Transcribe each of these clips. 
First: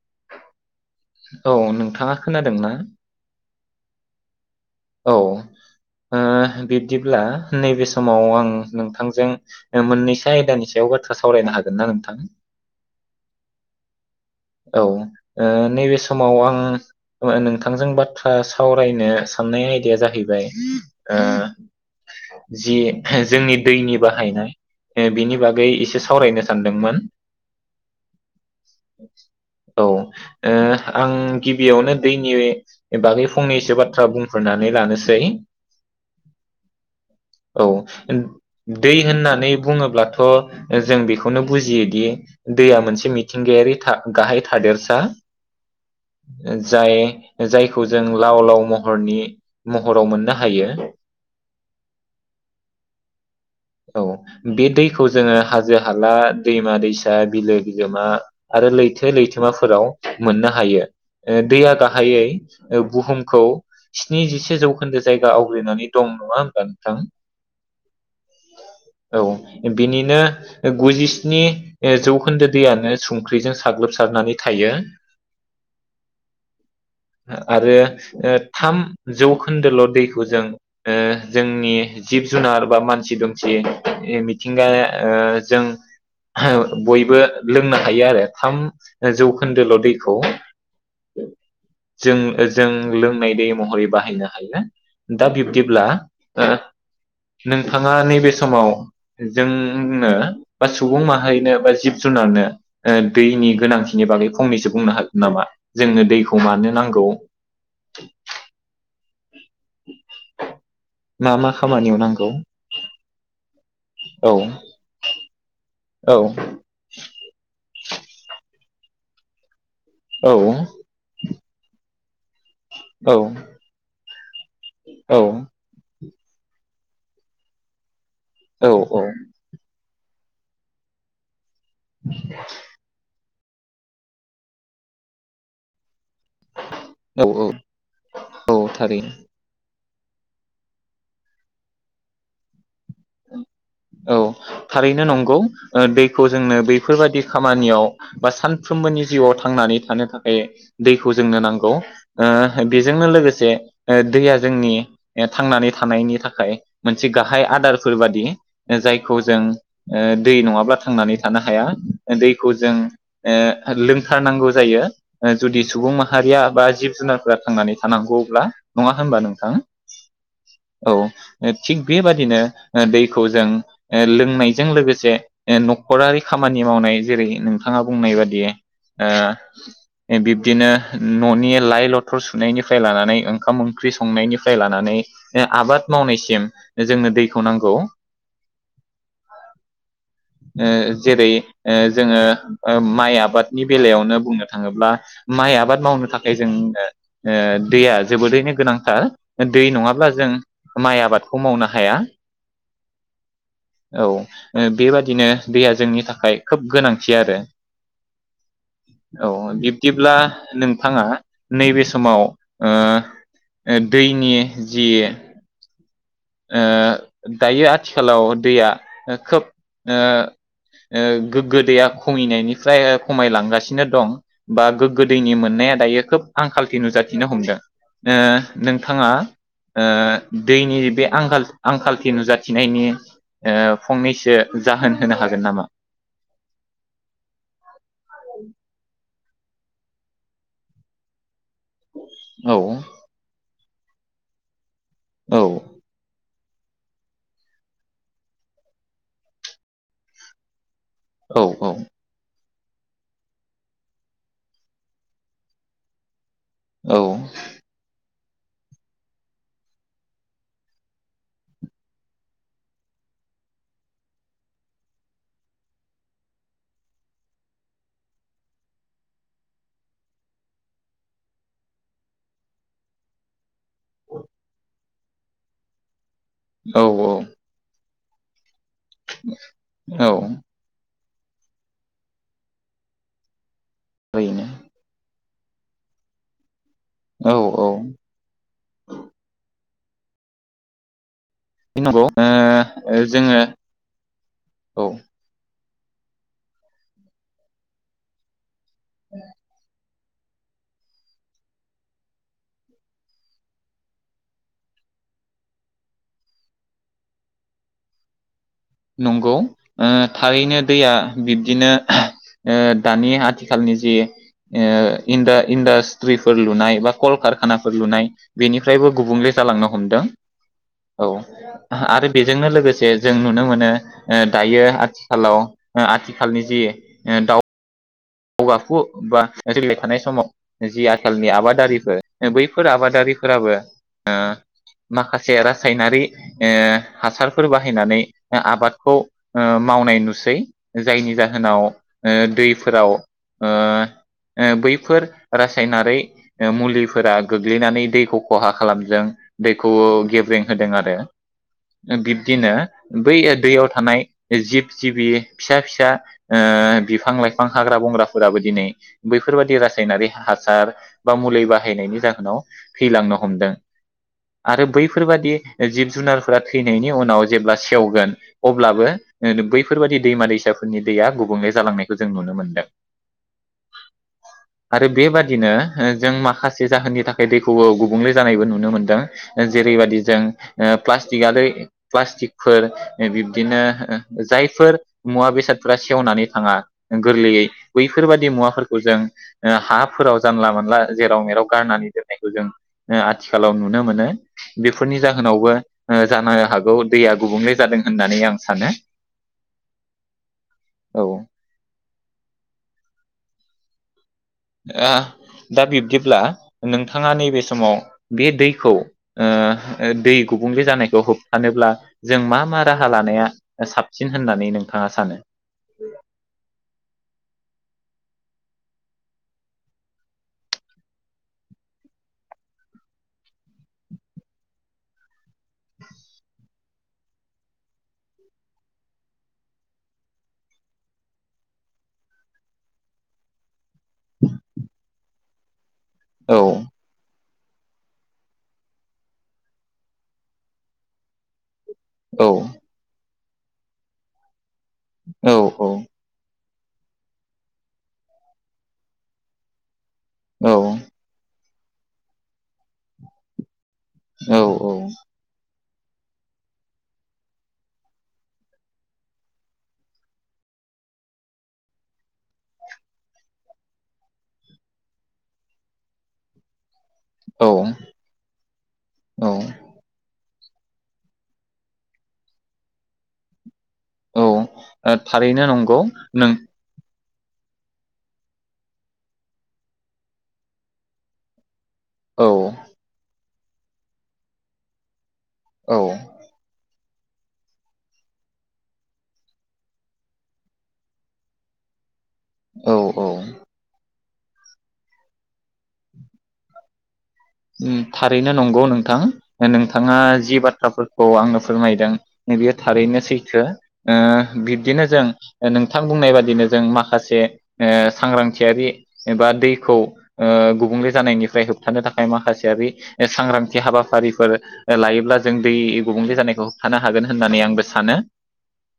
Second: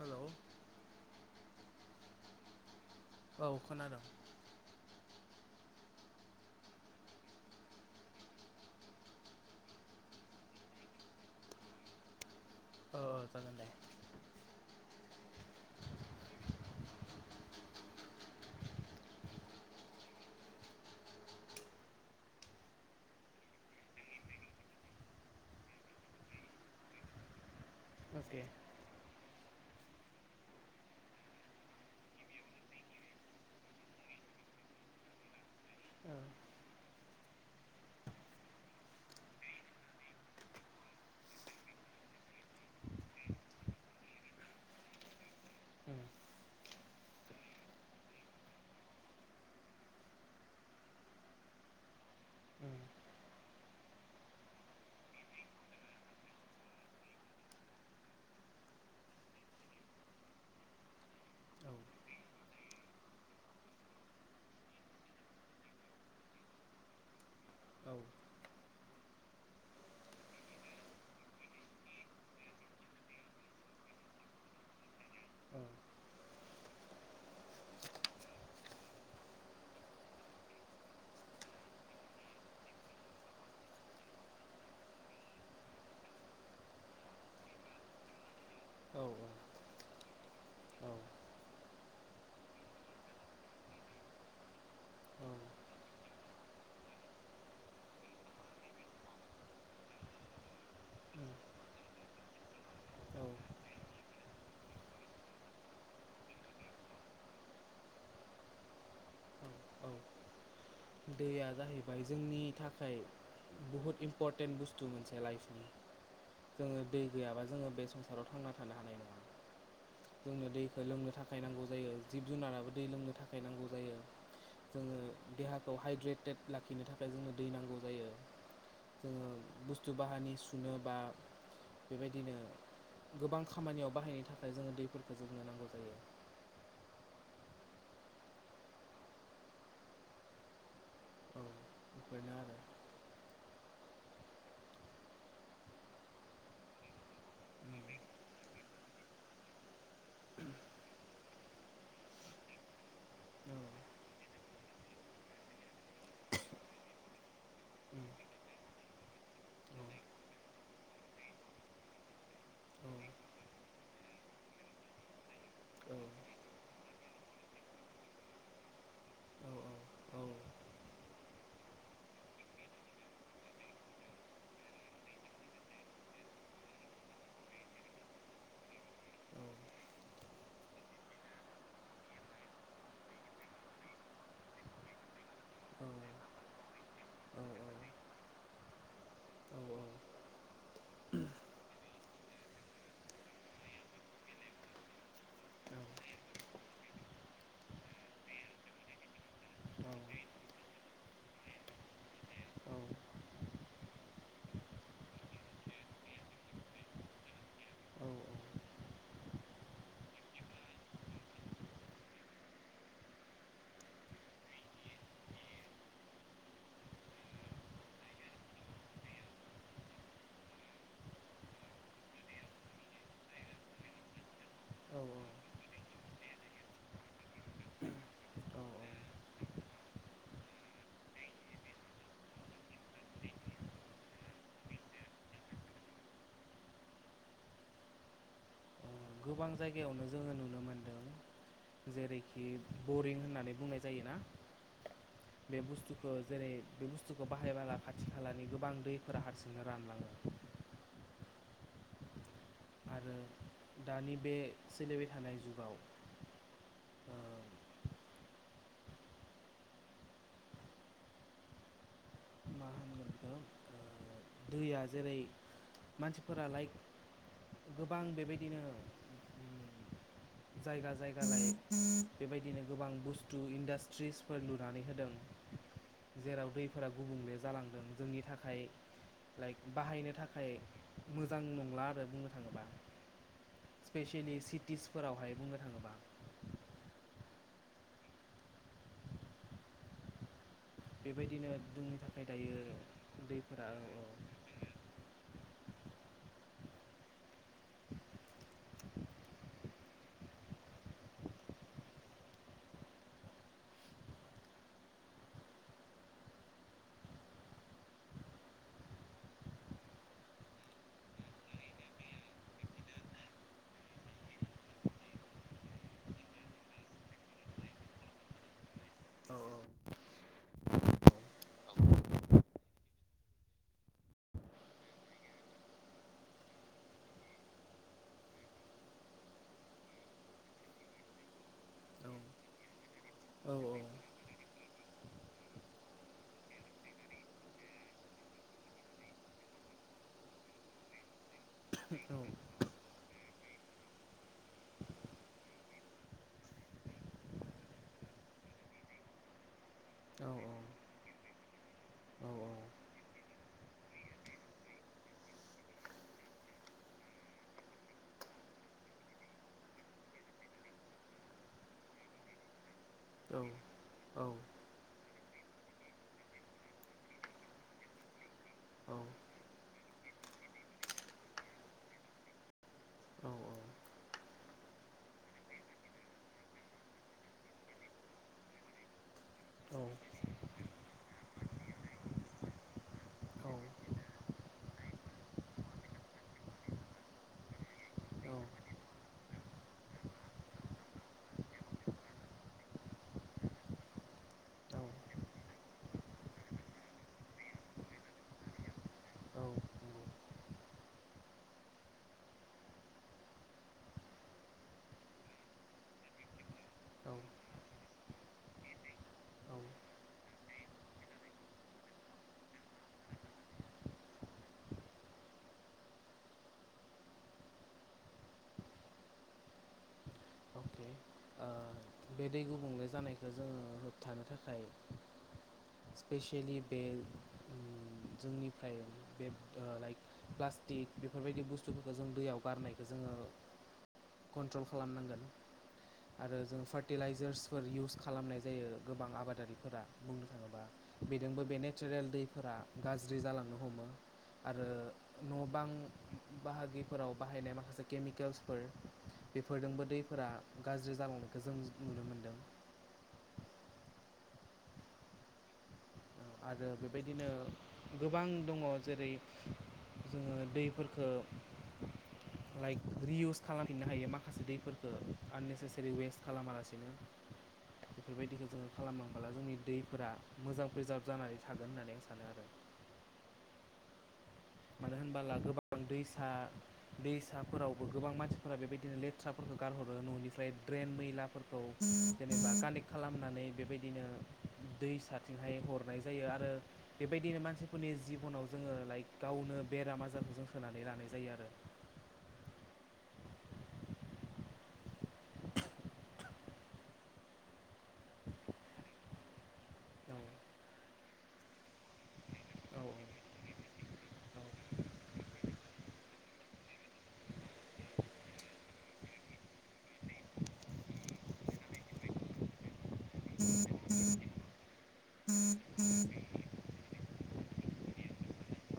Hello औ नोंथाङा खोनादोंना? औ खोनादों। औ ओ बिब्दिब्ला नैबे समाव आं नोंथांजों ओ मोन्नैसो आयदानि सायाव बाथ्रा सावरायनो हागोन ना नोंथां? औ जागोन दे। औ ओ नैबे समाव आं नोंथांजों बाथ्रा सावरायनो सान्नाय आयदाया जाहैबाय ओ जि जोंनि दैनि बाहायनाय बिनि ओ बागै एसे सावरायनो सान्दोंमोन। अके। औ ओ आं गिबियावनो दैनि बागै फंनैसो बाथ्रा बुंफोरनानै लानोसै। औ। औ दै होन्नानै बुङोब्लाथ जों बेखौनो बुजियोदि दैया मोनसे मिथिंगायारि थाख गाहाय थादेरसा उम ओ जाय जायखौ जों लाव लाव महरनि महराव मोन्नो हायो। उम। औ बे दैखौ जोङो हाजो हाला दैमा दैसा बिलो बिलोमा आरो लै थो लैथोमाफोराव मोन्नो हायो। ओ औ दैया गाहायै बुहुमखौ स्निजिसे जौखोन्दो जायगा आवग्रिनानै दं नङा होनबा नोंथां? औ। औ बिनिनो गुजिस्नि जौखोन्दो दैयानो संख्रिजों स साग्लोबसारनानै थायो। आरो थाम जौखोन्दोल दैखौ जों ओ जोंनि जिब जुनार बा मानसि दुमसि मिथिंगाया ओ जों बयबो लोंनो हायो आरो। थाम औ जौखोन्दोल दै खौ औ जों जों लोंनाय दै महरै बाहायनो हायो ना। दा बिब्दिब्ला नोंथाङा नैबे समाव जोंनो बा सुबुं उम माहारिनो बा जिब जुनारनो ओ औ दैनि गोनांथिनि बागै फंनैसो बुंनो हागोन नामा जोंनो दैखौ मानो नांगौ? औ मा मा दैया खामानियाव जाहैबाय नांगौ जोंनि थाखाय बहुत औ इम्परटेन्ट बुस्थु मोनसे लाइफनि औ जोङो दै गैयाबा जों ओ बे संसाराव थांना थानो हानाय नङा। जोंनो औ दैखौ लोंनो थाखाय नांगौ जायो। जिब जुनाराबो दै लोंनो औ थाखाय नांगौ जायो जोङो औ देहा खौ हाइद्रेटेड लाखिनो थाखाय जोंनो दै नांगौ जायो। औ जोङो बुस्थु बाहानि सुनो बा बेबायदिनो गोबां खामानियाव बाहायनो थाखाय जोङो दैफोरखौ जोंनो नांगौ जायो। औ औ औ थारैनो। औ बेफोरनो आरो औ थारैनो नंगौ ओ दैखौ जोंनो बैफोरबादि उम खामानियाव बा सानफ्रोमबोनि जिउआव थांनानै थानो थाखाय दैखौ जोंनो नांगौ ओ बेजोंनो लोगोसे औ ओ दैया जोंनि थांनानै थानायनि थाखाय मोनसे गाहाय आदारफोर बादि जायखौ जों औ ओ दै नङाब्ला थांनानै थानो हाया दैखौ जों औ ओ लोंथारनांगौ जायो जुदि सुबुं माहारिया बा जिब जुनारफोरा थांनानै थानांगौ अब्ला नङा होनबा नोंथां औ थिग बेबादिनो ओ दैखौ जों लोंनायजों लोगोसे ओ न'खरारि खामानि मावनाय जेरै नोंथाङा बुंनाय बादि ओ बिब्दिनो न'नि लाइ लथर सुनायनिफ्राय लानानै ओंखाम ओंख्रि संनायनिफ्राय लानानै ओ आबाद औ मावनायसिम जोंनो दैखौ नांगौ। ओ जेरै जोङो ओ माइ आबादनि बेलायावनो बुंनो थाङोब्ला माइ आबाद मावनो थाखाय जों ओ ओ दैया जोबोरैनो गोनांथार दै नङाब्ला जों माइ आबादखौ मावनो हाया। औ ओ बेबादिनो दैया जोंनि थाखाय खोब गोनांथि आरो औ बिब्दिब्ला नोंथाङा नैबे समाव ओ दैनि जि ओ दायो आथिखालाव दैया खोब ओ ओ गोग्गो दैया खमैनायनिफ्राय खमायलांगासिनो दं बा गोग्गो दैनि मोननाया दायो खोब आंखालथि नुजाथिनो हमदों ओ नोंथाङा ओ दैनि बे आंखाल आंखालथि नुजाथिनायनि ओ फंनैसो जाहोन होनो हागोन नामा? गोबां जायगायावनो जोङो नुनो मोनदों जेरैखि औ बरिं होननानै बुंनाय जायोना औ बे बुस्थुखो जेरै बे बुस्थुखौ बाहायबाला खाथि खालानि गोबां दैफोरा हारसिंनो रानलाङो। औ औ आरो दानि बे सोलिबाय थानाय जुगाव औ ओ मा होनगोन बेखौ ओ दैया जेरै मानसिफोरा लाइक गोबां बेबायदिनो उम जायगा जायगा लाइक बेबायदिनो गोबां बुस्थु इन्दास ट्रिस फोर लुनानै हो दों जेराव औ दैफोरा गुबुंले जालांदों। जोंनि थाखाय लाइक औ बाहायनो थाखाय मोजां नंला आरो बुंनो थाङोबा। स्पेसियेलि थारैनो सिटिसफोरावहाय बुंनो थाङोबा औ औ बेबायदिनो दुंनो नंगौ ओ थाखाय दायो जोङो दैफोरा औ औ औ नंगौ ओ थारैनो दैया बिब्दिनो ओ दानि आथिखालनि जि इन्डा-इन्डास्ट्रिफोर लुनाय बा कलकारखानाफोर लुनाय बेनिफ्रायबो गुबुंले औ जालांनो हमदों। औ आरो बेजोंनो लोगोसे जों नुनो मोनो ओ दायो आथिखालाव आथिखालनि जि दाउ गाव आखु बा सोलिबाय थानाय समाव जि आथालनि आबादारिफोर बैफोर आबादारि फोराबो औ ओ माखासे रासायनारि ओ हासारफोर बाहायनानै आबादखौ ओ मावनाय नुसै जायनि जाहोन नाव ओ औ दैफोराव ओ ओय बैफोर रासायनारि मुलिफोरा गोग्लैनानै दैखौ खहा खालामदों दै खौ औ गेब्रें होदों आरो बिब्दिनो औ बै दैयाव थानाय जिब जिबि फिसा फिसा ओ बिफां लाइफां हाग्रा बंग्रा फोराबो दिनै बैफोरबादि रासायनारि हासार बा मुलि बाहायनायनि जाहोनाव थैलांनो औ हमदों औ आरो बैफोरबादि जिब जुनारफोरा थैनायनि उनाव जेब्ला सेवगोन अब्लाबो औ बैफोरबायदि दैमा दैसाफोरनि दैया गुबुंले जालांनायखौ जों नुनो मोनदों। औ औ आरो बेबादिनो ओ जों माखासे जाहोननि थाखाय दैखौबो गुबुंले जानायबो नुनो मोनदों। औ जेरैबादि जों प्लास्टिकलआरि प्लास्टिकफोर नंगौ बिब्दिनो जायफोर मुवा बेसादफोरा सेवनानै थांङा गोरलैयै बैफोरबायदि औ मुवाफोरखौ जों ओ हाफोराव जानला मोनानला जेराव मेराव गारनानै देरनायखौ जों आथिखालाव नुनो मोनो बेफोरनि जाहोनावबो जानो हागौ दैया गुबुंले जादों होननानै आं सानो। औ ओ दा बिब्दिब्ला नोंथाङा नैबे समाव बे दैखौ ओ दै गुबुंले जानायखौ होबथानोब्ला जों मा मा राहा लानाया साबसिन होननानै नोंथाङा सानो? अके ओ बे दै गुबुंले जानायखौ जोंङो होबथानो थाखाय स्पेसियेलि बे ओम जोंनिफ्राय बे लाइक प्लास्टिक बेफोरबायदि बुस्थुफोरखौ जों दैयाव गारनायखौ जोंङो कन्ट्रल खालामनांगोन आरो औ जों फार्टिलाइजार्स फोर इउस खालामनाय जायो गोबां आबादारिफोरा बुंनो थाङोबा बेदोंबो बेनो नेसेरेल औ दैफोरा गाज गाज्रि जालांनो हमो। आरो न औ बां औ बाहागिफोराव बाहायनाय माखासे केमिकेल्सफोर बेफोरदोंबो दै फोरा औ गाज्रि जालांदों खो जों नुनो मोनदों। औ औ आरो बेबायदिनो गोबां दंङ जेरै जोंङो दैफोरखो लाइक रिइउस खालामफिननो हायो माखासे दैफोरखो आननेसेसारि वेस्ट खालामालासिनो औ बेफोरबायदिखौ जोंङो औ खालामलांबाला जोंनि दैफोरा मोजां फोजाब जानानै थागोन होननानै आं सानो आरो मानो औ होनबोला थारैनो नंगौ गोबां दैसा नों दैसाफोरावबो गोबां मानसिफोरा बे बायदिनो लेथ्राफोरखौ गारहरो ननिफ्राय ड्रेन मैलाफोरखौ खौ औ जेनेबा कानेक्ट खालामनानै बेबायदिनो दैसा थिंहाय हरनाय औ जायो आरो बेबायदिनो मानसिफोरनि जिबनाव जोङो लाइक गावनो बेराम आजारखौ जों सोनानै लानाय जायो आरो औ औ उम थारैनो नंगौ नोंथां नोंथाङा औ जि बाथ्राफोरखौ आंनो फोरमायदों बेयो औ थारैनो सैथो ओ बिब्दिनो जों नोंथां बुंनाय बादिनो जों माखासे ओ सांग्रांथियारि एबा दैखौ ओ गुबुंले जानायनिफ्राय होबथानो थाखाय माखासे सांग्रांथि हाबाफारिफोर लायोब्ला जों दै गुबुंले जानायखौ होबथानो हागोन होननानै आंबो सानो औ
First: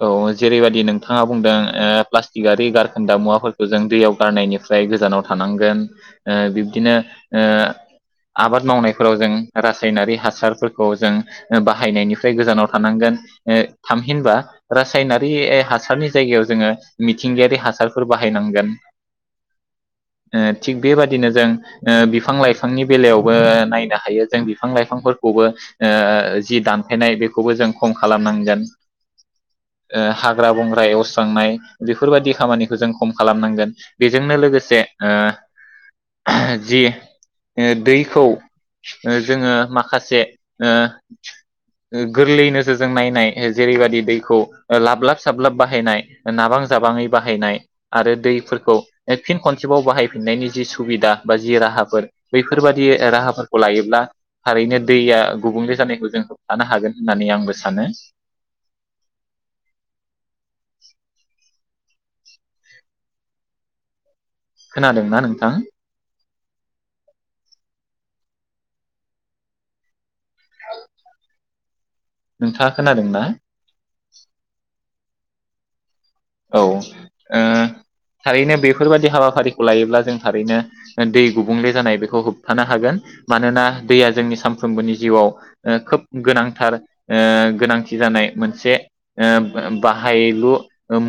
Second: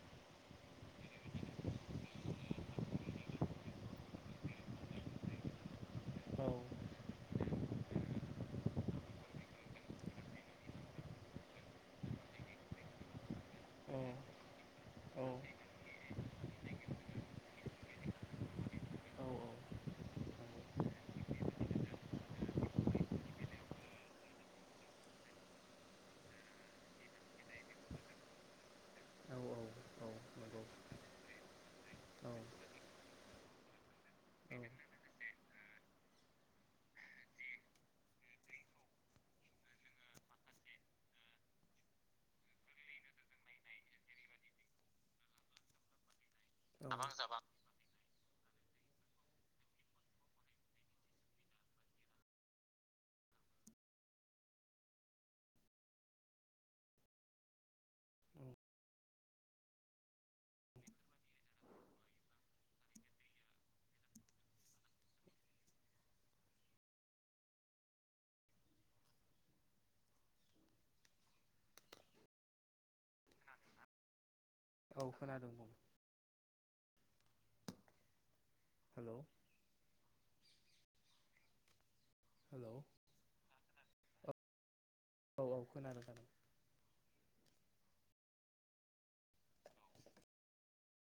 औ जेरैबायदि नोंथाङा बुंदों ओ प्लास्टिकि गारखोनदा मुवाफोरखौ जों दैयाव गारनायनिफ्राय गोजानाव थानांगोन ओ औ बे बिदिनो ओ आबाद मावनायफोराव जों रासायनारि हासारफोरखौ जों बाहायनायनिफ्राय गोजानाव थानांगोन औ थामहिनबा रासायनारि हासारनि जायगायाव जोङो मिथिंगायारि हासारफोर बाहायनांगोन औ थिग बेबादिनो जों बिफां लाइफांनि बेलायावबो नायनो हायो जों बिफां लाइफांफोरखौबो जि दानफायनाय बेखौबो जों खम खालामनांगोन औ ओ औ हाग्रा नंगौ बंग्रा एवस्रांनाय बेफोरबायदि औ खामानिखौ जों खम खालामनांगोन बेजोंनो औ लोगोसे ओ जि दैखौ जोङो ओ माखासे ओ गोरलैयै नोजोर जों नायनाय जेरैबायदि दैखौ लाबलाब साबलाब बाहायनाय नाबां जाबाङै औ बाहायनाय आरो दै फोरखौ फिन खनसेबाव बाहायफिननायनि जि सुबिदा बा जि राहाफोर बैफोरबायदि राहाफोरखौ लायोब्ला थारैनो दैया गुबुंले जानायखौ जों होबथानो हागोन होननानै आंबो सानो। खोनादोंना नोंथां? नोंथाङा खोनादों ना? औ खोनादों औ ओ थारैनो बेफोरबायदि हेलौ हाबाफारिखौ लायोब्ला जों थारैनो दै गुबुंले जानाय बेखौ होबथानो हेलौ हागोन मानोना दैया जोंनि सामफ्रोमबोनि जिउआव औ औ खोब खोनादों खोनादों गोनांथार ओ गोनांथि जानाय मोनसे ओ बाहायलु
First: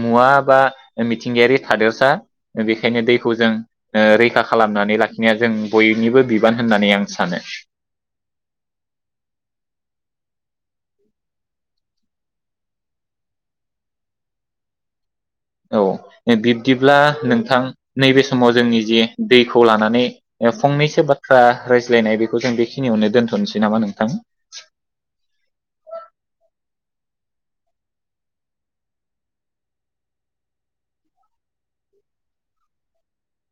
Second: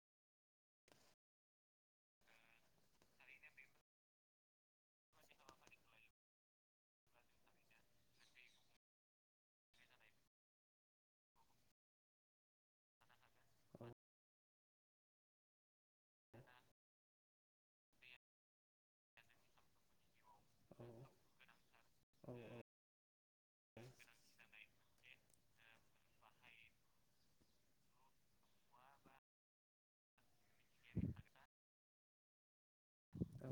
मुवा बा मिथिंगायारि थादेरसा बेखायनो दैखौ जों रैखा खालामनानै लाखिनाया जों बयनिबो बिबान होननानै आं सानो। औ बिब्दिब्ला नोंथां नैबे समाव जोंनि जे दैखौ लानानै फंनैसो बाथ्रा रायज्लायनाय बेखौ जों बेखिनियावनो दोन्थनोसै नामा नोंथां? औ